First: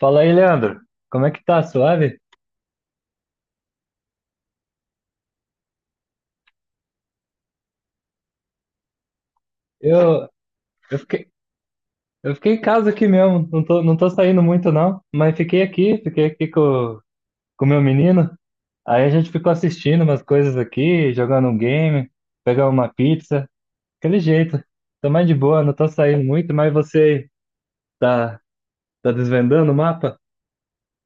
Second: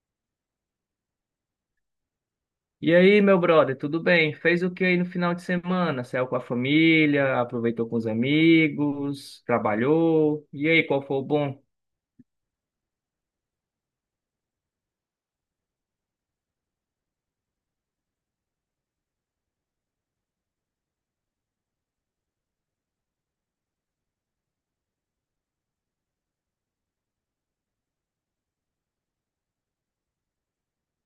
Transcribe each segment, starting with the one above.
Fala aí, Leandro. Como é que tá? Suave? E aí, meu brother, tudo bem? Fez o que aí no final de semana? Saiu com a família, aproveitou com os amigos, Eu, trabalhou. E aí, eu qual foi o fiquei, bom? eu fiquei em casa aqui mesmo. Não tô saindo muito, não. Mas fiquei aqui com o meu menino. Aí a gente ficou assistindo umas coisas aqui, jogando um game, pegando uma pizza. Aquele jeito. Tô mais de boa, não tô saindo muito. Mas você tá, tá desvendando o mapa?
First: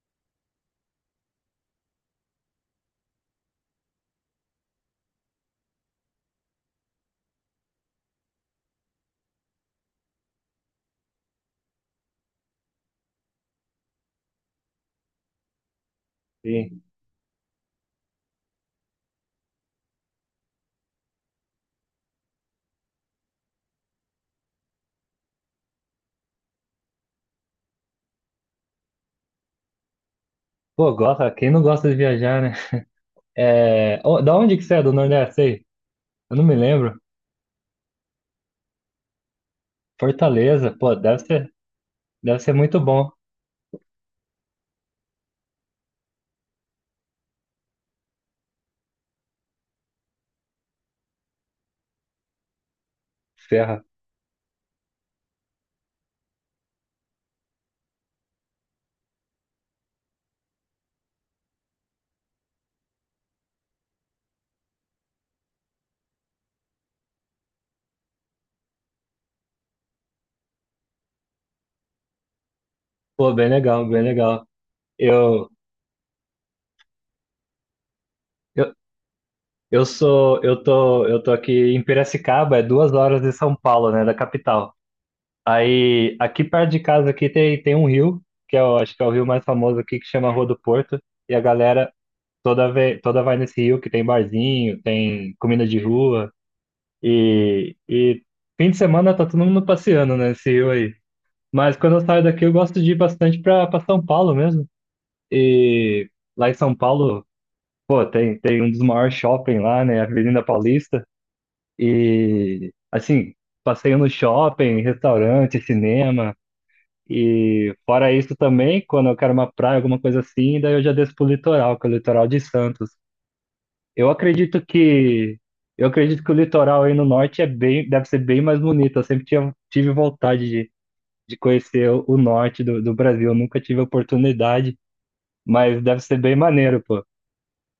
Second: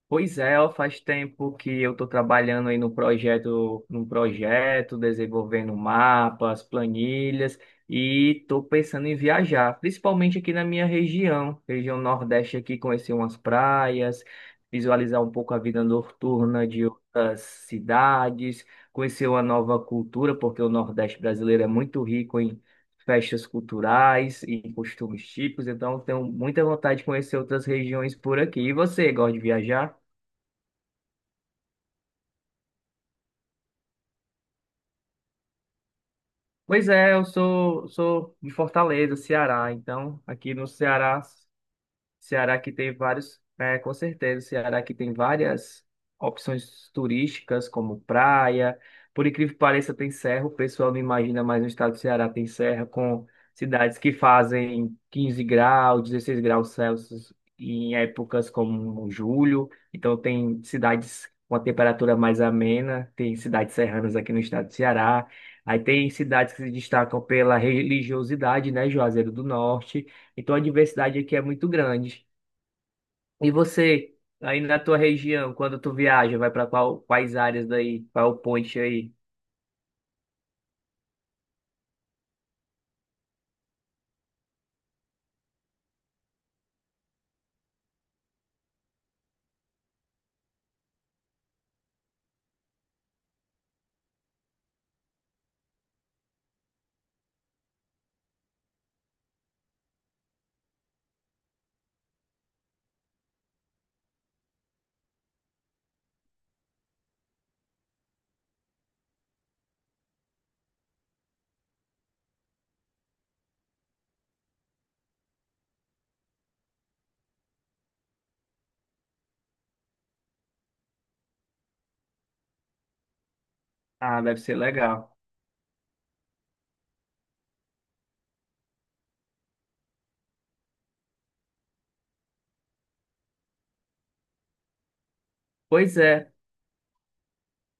Pois é, ó, faz tempo que eu estou trabalhando aí no projeto, num projeto, desenvolvendo mapas, planilhas e estou pensando em viajar, principalmente aqui na minha região, região Nordeste aqui, conhecer umas praias, visualizar um pouco a vida noturna Sim. de outras cidades, conhecer uma nova cultura, porque o Nordeste brasileiro é muito rico em festas culturais e costumes típicos, então tenho muita vontade de conhecer outras regiões por aqui. E você, gosta de viajar? Pô, gosta, quem não gosta de viajar, né? É, ô, da onde que você é, do Nordeste aí? Eu não me Pois lembro. é, sou de Fortaleza, Ceará. Então, aqui no Fortaleza, pô, Ceará deve ser Ceará que muito tem bom. vários, é, com certeza, Ceará que tem várias opções turísticas, como praia. Por incrível que pareça, tem serra. O pessoal não imagina, mas no estado do Ceará tem serra com Serra. cidades que fazem 15 graus, 16 graus Celsius em épocas como julho. Então, tem cidades com a temperatura mais amena, tem cidades serranas aqui no estado do Ceará. Aí tem cidades que se destacam pela religiosidade, né? Juazeiro do Norte. Então a diversidade aqui é muito grande. Pô, bem E legal, bem você, legal. aí na tua Eu, região, quando tu viaja, vai para qual, quais áreas daí? Qual é o eu, point aí? Eu tô aqui em Piracicaba, é duas horas de São Paulo, né, da capital. Aí, aqui perto de casa aqui tem um rio, que é o, acho que é o rio mais famoso aqui, que chama Rua do Porto, e a galera toda vê, toda vai nesse rio, que tem barzinho, tem comida de rua, e fim de semana tá todo mundo passeando né, nesse rio aí. Mas quando eu saio daqui, eu gosto de ir bastante pra São Paulo mesmo. E lá em São Paulo, pô, tem um dos maiores shopping lá, né? Avenida Paulista. E, assim, passeio no shopping, restaurante, cinema. E, fora isso também, quando eu quero uma praia, alguma coisa assim, daí eu já desço pro litoral, que é o litoral de Santos. Eu Ah, deve ser acredito legal. que. Eu acredito que o litoral aí no norte é bem, deve ser bem mais bonito. Eu sempre tinha, tive vontade de conhecer o norte do Brasil. Eu nunca tive a oportunidade, mas Pois deve ser é, bem maneiro, pô.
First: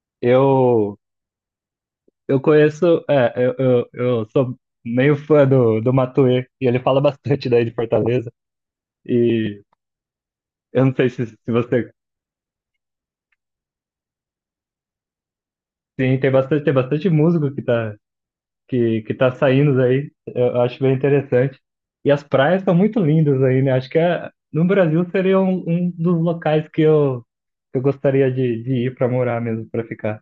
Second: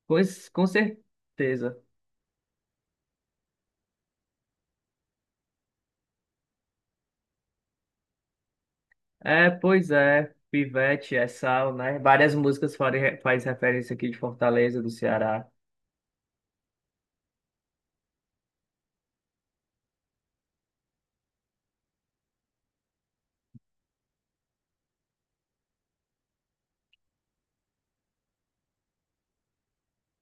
pois, com Eu, certeza. Eu conheço, é, eu sou meio fã do Matuê, e ele fala bastante daí de Fortaleza, É, e pois é. eu não sei Pivete, se, é se sal, você, né? Várias músicas fazem faz referência aqui de Fortaleza, do Ceará. sim, tem bastante músico que tá, que tá saindo aí, eu acho bem interessante, e as praias são muito lindas aí, né, acho que é, no Brasil seria um, um dos locais que eu gostaria de ir para morar mesmo, para ficar.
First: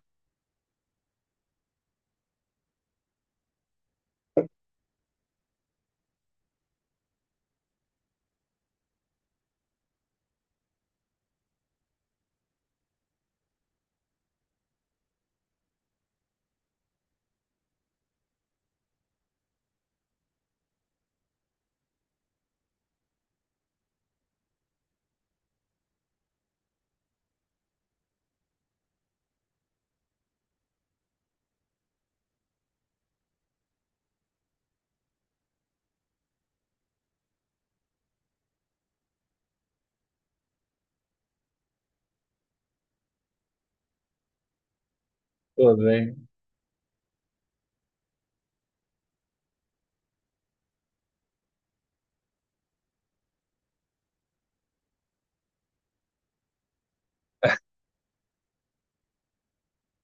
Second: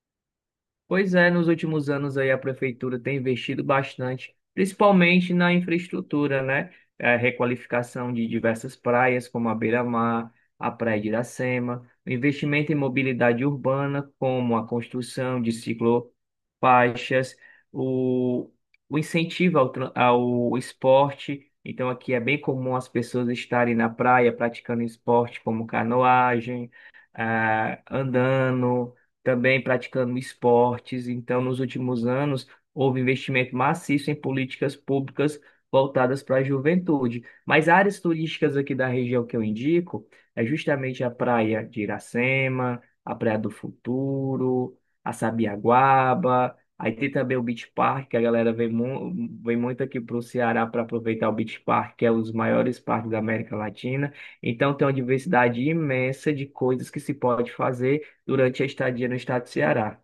Pois é, nos últimos anos aí a prefeitura tem investido bastante, principalmente na infraestrutura, né? É, requalificação de diversas praias, como a Beira-Mar, a Praia de Iracema, investimento em mobilidade urbana, como a construção de ciclofaixas, o, o incentivo ao, ao esporte. Então, aqui é bem comum as pessoas estarem na praia praticando esporte, como canoagem, andando também praticando esportes. Então, nos últimos anos, houve investimento maciço em políticas públicas voltadas para a juventude. Mas áreas turísticas aqui da região que eu indico é justamente a Praia de Iracema, a Praia do Futuro, a Pô, bem, Sabiaguaba. Aí tem também o Beach Park, que a galera vem, vem muito aqui para o Ceará para aproveitar o Beach Park, que é um dos maiores parques da América Latina. Então tem uma diversidade imensa de coisas que se pode fazer durante a estadia no estado do Ceará.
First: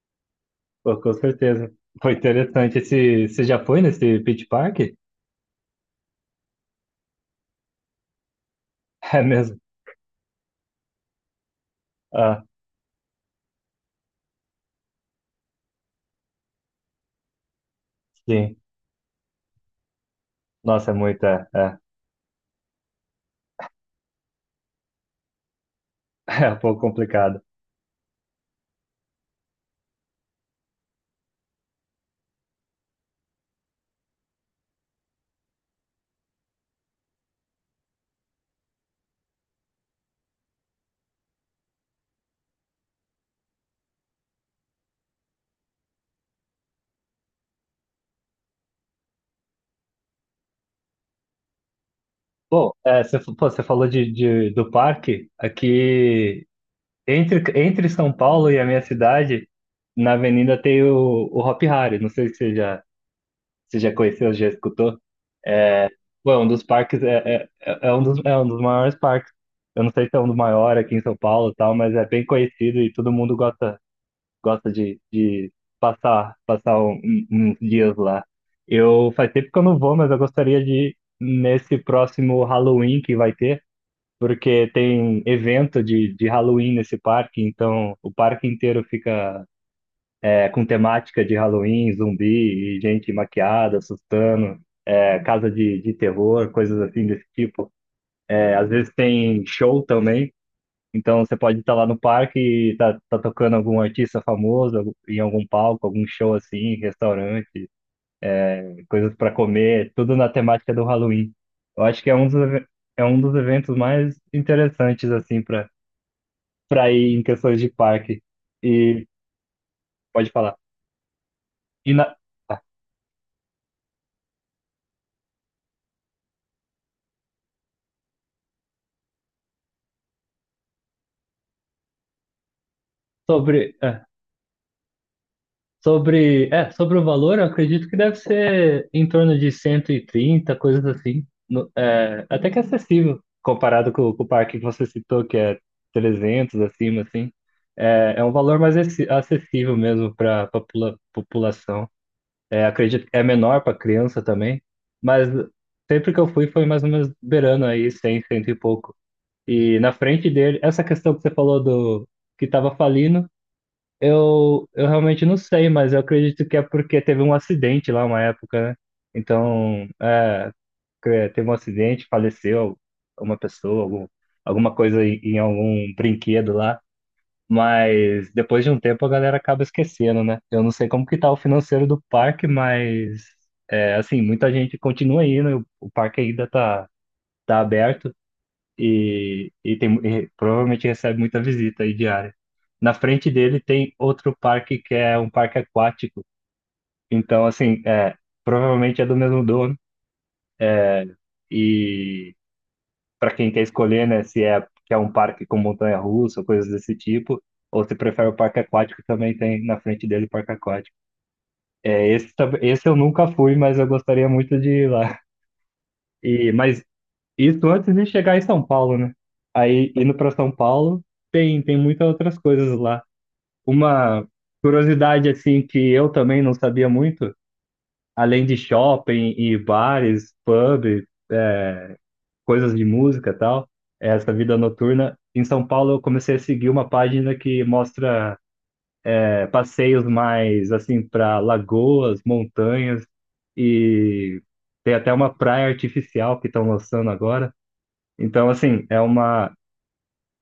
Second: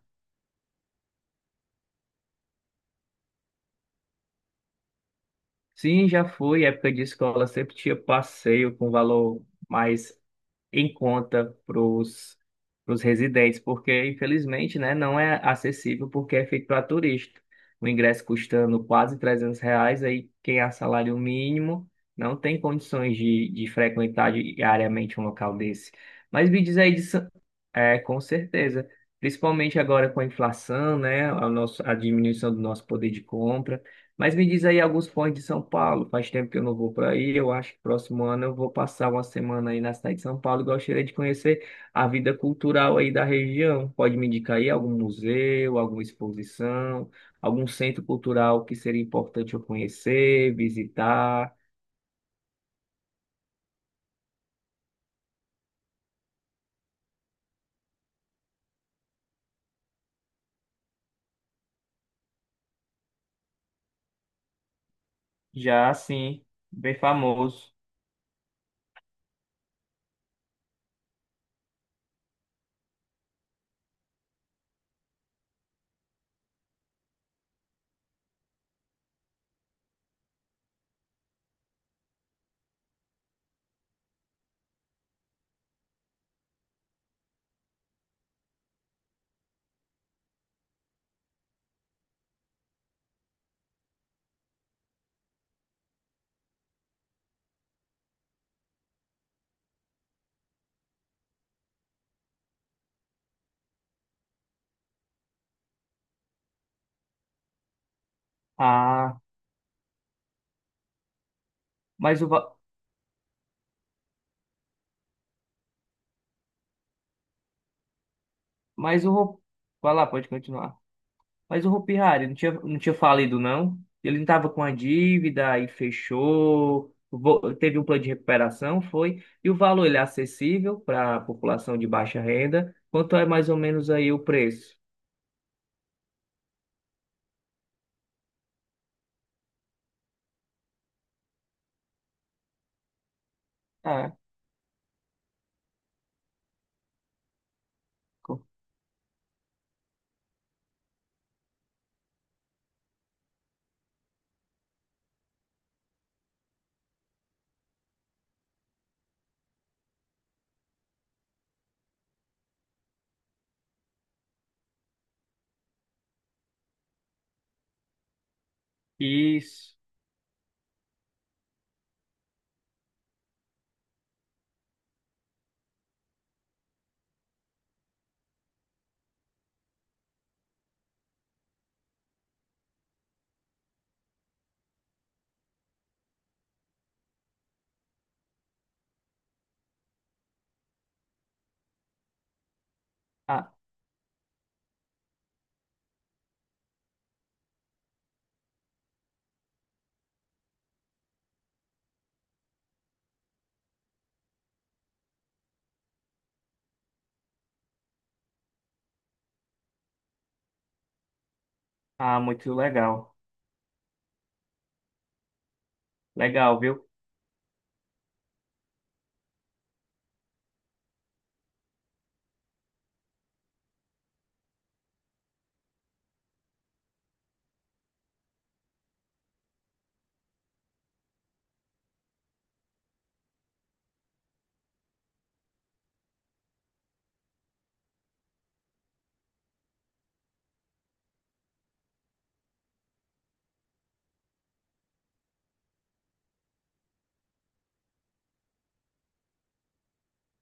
pô, com certeza, foi interessante, esse, você já foi nesse Beach Park? Sim, já foi, época de escola sempre tinha passeio com É valor mesmo? mais em conta para os Ah, residentes, porque infelizmente, né, não é acessível porque é feito para turista. O ingresso sim. custando quase R$ 300, aí quem é Nossa, é salário muito, é, é, mínimo não tem condições de frequentar diariamente um local desse. é Mas um me diz pouco aí, complicado. é, com certeza, principalmente agora com a inflação, né, a, nossa, a diminuição do nosso poder de compra. Mas me diz aí alguns pontos de São Paulo. Faz tempo que eu não vou para aí. Eu acho que próximo ano eu vou passar uma semana aí na cidade de São Paulo e gostaria de conhecer a vida cultural aí da região. Pode me indicar aí algum museu, alguma exposição, algum centro cultural que seria importante eu conhecer, visitar? Bom, é, você, fa- pô, você falou de- do parque, aqui entre São Paulo e a minha cidade, na avenida tem o Hop Hari, não sei se você já, se já conheceu, já escutou. Já Pô, é sim. um dos Bem parques, é, é, famoso. é um dos, é um dos maiores parques. Eu não sei se é um dos maiores aqui em São Paulo e tal, mas é bem conhecido e todo mundo gosta, gosta de passar, passar um- um, uns dias lá. Eu faz tempo que eu não vou, mas eu gostaria de ir nesse próximo Halloween que vai ter, porque tem evento de Halloween nesse parque, então o parque inteiro fica é, com temática de Halloween, zumbi e gente maquiada, assustando, é, casa de terror, coisas assim desse tipo. É, às vezes tem show também. Então você pode estar lá no parque e tá tocando algum artista famoso algum- em algum palco, algum show assim, restaurante, coisas Ah, para comer, tudo na temática do Halloween. Eu acho que é mas um o dos, va- eve- é um dos eventos mais interessantes assim para ir em questões de parque. mas E eu vou falar, pode pode falar. continuar. Mas o E Hopi na, Hari não tinha, ah, não tinha falido, não? Ele não tava com a dívida, aí fechou, teve um plano de recuperação, foi. E o valor, ele é acessível para a população de baixa renda? Quanto é mais ou sobre menos ah, aí o preço? sobre, é, sobre o valor, eu acredito que deve ser em torno de 130 coisas assim. No- é, até que é acessível, comparado Ah, com o parque que você citou, que é 300 acima, assim. É, é um co- valor mais acessi- acessível mesmo para a população. É, acredito que é menor para criança também, mas sempre que eu fui foi mais ou menos beirando aí 100, cento e pouco. E na frente dele, essa questão que você falou do que estava falindo, eu realmente não sei, mas eu acredito que é porque teve um acidente lá uma época, né? isso. Então, é, teve um acidente, faleceu uma pessoa, algum, alguma coisa em, em algum brinquedo lá. Mas depois de um tempo a galera acaba esquecendo, né? Eu não sei como que tá o financeiro do parque, mas é, assim, muita gente continua indo, o parque ainda tá, tá aberto e, tem, e provavelmente recebe muita visita aí diária. Na frente Ah, dele tem outro parque que é um parque aquático. Então, assim, é, provavelmente é do mesmo dono. E para quem quer escolher, né, se é, que é um parque com montanha-russa, ou coisas desse tipo, ou se prefere o parque aquático, também tem na frente dele o parque aquático. É, ah, esse, tam- muito esse eu legal. nunca fui, mas eu gostaria muito de ir lá. E, Legal, viu? mas isso antes de chegar em São Paulo, né? Aí, indo para São Paulo, tem muitas outras coisas lá. Uma curiosidade assim que eu também não sabia muito, além de shopping e bares, pub, coisas de música e tal, é essa vida noturna. Em São Paulo eu comecei a seguir uma página que mostra é, passeios mais assim para lagoas, montanhas e tem até uma praia artificial que estão lançando agora. Então assim,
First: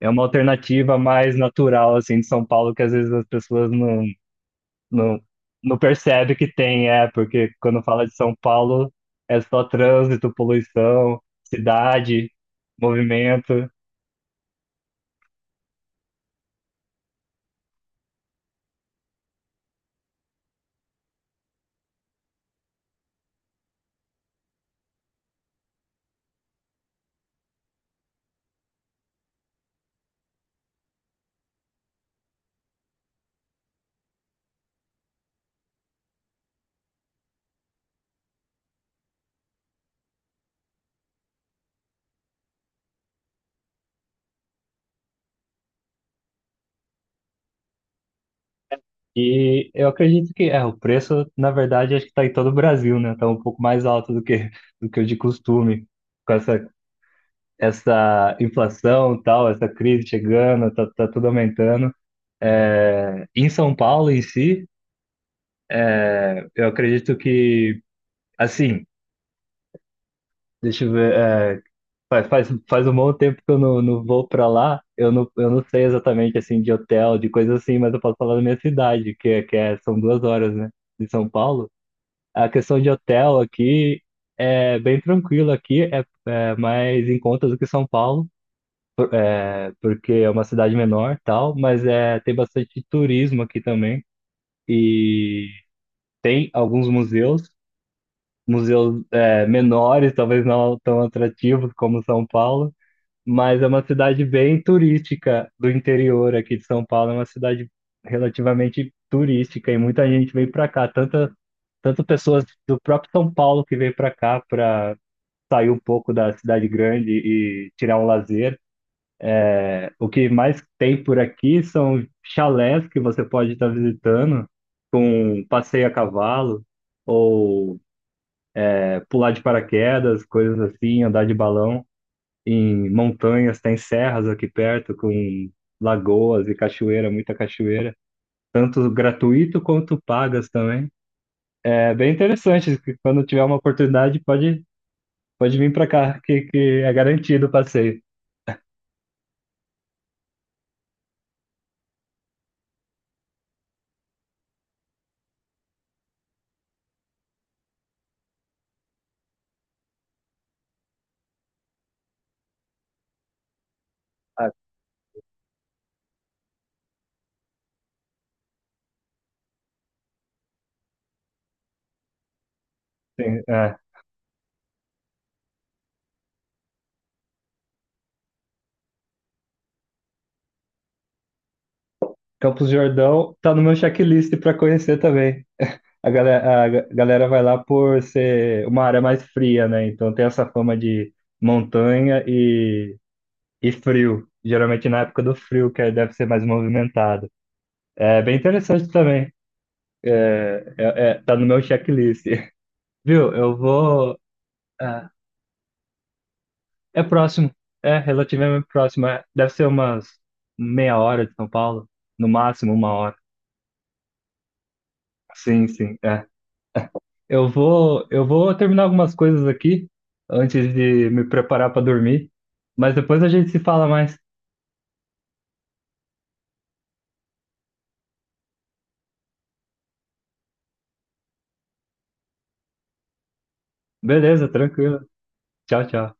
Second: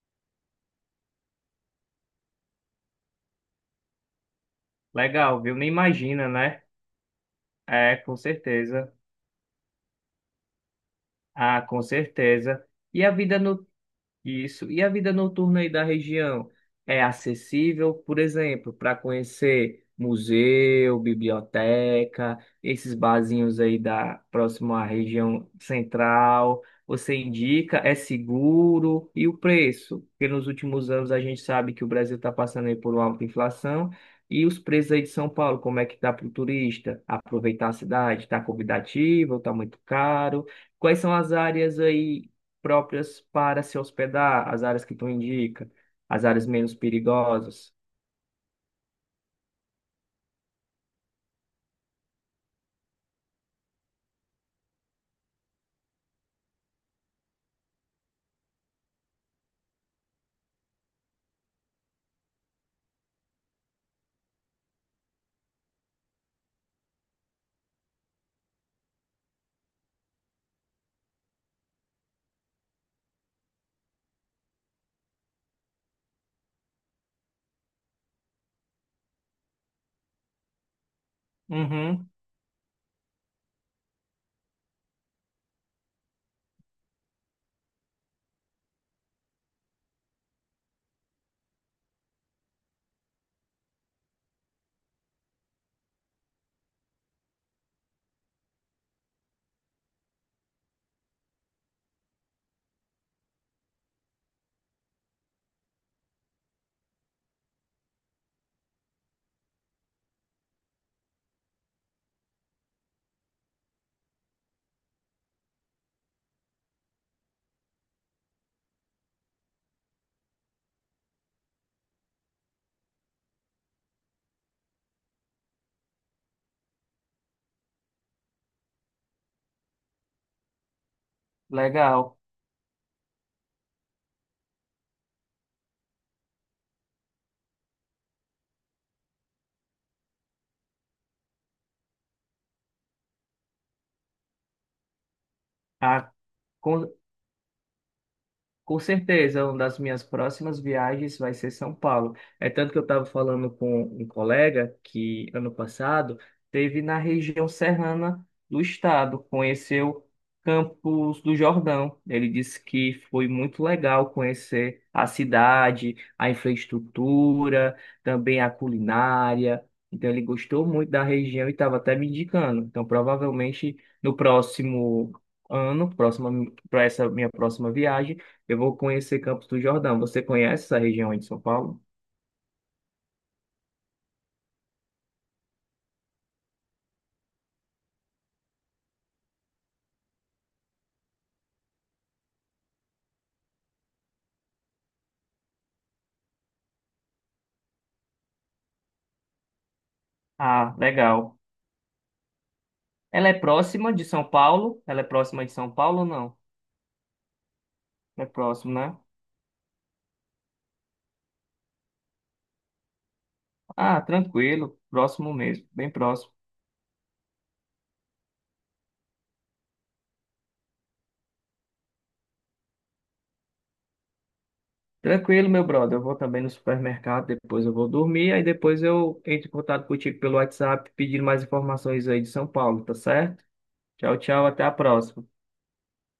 é uma alternativa mais natural assim de São Paulo que às vezes as pessoas não não, Legal, viu? Nem não imagina, percebe que né? tem, é, porque quando É, fala de com São Paulo certeza. é só trânsito, poluição, Ah, com cidade, certeza. E a vida no movimento. Isso. E a vida noturna aí da região é acessível, por exemplo, para conhecer museu, biblioteca, esses barzinhos aí da próximo à região central. Você indica, é seguro e o preço? Porque nos últimos anos a gente sabe que o Brasil está passando aí por uma alta inflação. E os preços aí de São Paulo, como é que tá para o turista? Aproveitar a cidade, está convidativo, está muito caro? Quais são as áreas aí próprias para se hospedar, as áreas que tu indica, as áreas menos perigosas. E eu acredito que é, o preço, na verdade, acho que está em todo o Brasil, né? Está um pouco mais alto do que o de costume. Com essa, essa inflação, e tal, essa crise chegando, tá, tá tudo aumentando. É, em São Paulo em si, eu acredito que, assim, deixa eu ver. É, faz um bom tempo que eu não, não vou pra lá. Eu não sei exatamente assim de hotel, de coisa assim, mas eu posso falar da minha cidade, que é, são duas horas, né? De São Paulo. Uhum, A questão de hotel aqui é bem tranquilo aqui, é, é mais em conta do que São Paulo, é, porque é uma cidade menor, tal, mas é, tem bastante turismo aqui também. E tem alguns museus, museus é, menores, talvez não tão atrativos como São Paulo mas é uma cidade bem turística do interior aqui de São Paulo. É uma cidade relativamente turística e muita gente vem para cá. Tanta, tanto pessoas do próprio São Paulo que vem para cá para sair um pouco da cidade grande e tirar um lazer. O que mais tem por aqui são chalés que você pode estar visitando, com passeio a cavalo, ou é, pular de paraquedas, coisas assim, andar de balão. legal. Em montanhas, tem serras aqui perto com lagoas e cachoeira, muita cachoeira, tanto gratuito quanto pagas também. É bem interessante, que quando tiver uma oportunidade pode vir para Ah, cá, que com é garantido o passeio. Com certeza, uma das minhas próximas viagens vai ser São Paulo. É tanto que eu estava falando com um colega que ano passado teve na região serrana do estado, conheceu Campos do Jordão. Ele disse que foi muito legal conhecer a cidade, a infraestrutura, também a culinária. Então ele gostou muito da região e estava até me indicando. Então Sim, é. provavelmente no próximo ano, próxima para essa minha próxima viagem eu vou conhecer Campos do Jordão. Você conhece essa região aí de São Paulo? Campos do Jordão tá no meu checklist para conhecer também. A galera vai lá por ser uma área mais fria, né? Então tem essa fama de montanha e frio. Geralmente na época do frio, que aí deve ser mais movimentado. É bem interessante também. É, Ah, é- é- tá legal. no meu checklist. Ela é Viu? Eu próxima de vou. São Paulo? Ela é Ah, próxima de São Paulo ou não? é, próximo. É É relativamente próximo, né? próximo. É, deve ser umas meia hora de São Paulo. No máximo uma hora. Ah, tranquilo. Próximo mesmo, Sim, bem sim. É. próximo. Eu vou terminar algumas coisas aqui antes de me preparar para dormir. Mas depois a gente se fala mais. Tranquilo, meu brother. Eu vou também no supermercado, depois eu vou dormir, aí depois eu entro em contato contigo pelo WhatsApp pedindo mais informações aí de São Paulo, tá certo? Tchau, tchau, Beleza, até a tranquilo. próxima. Tchau, tchau.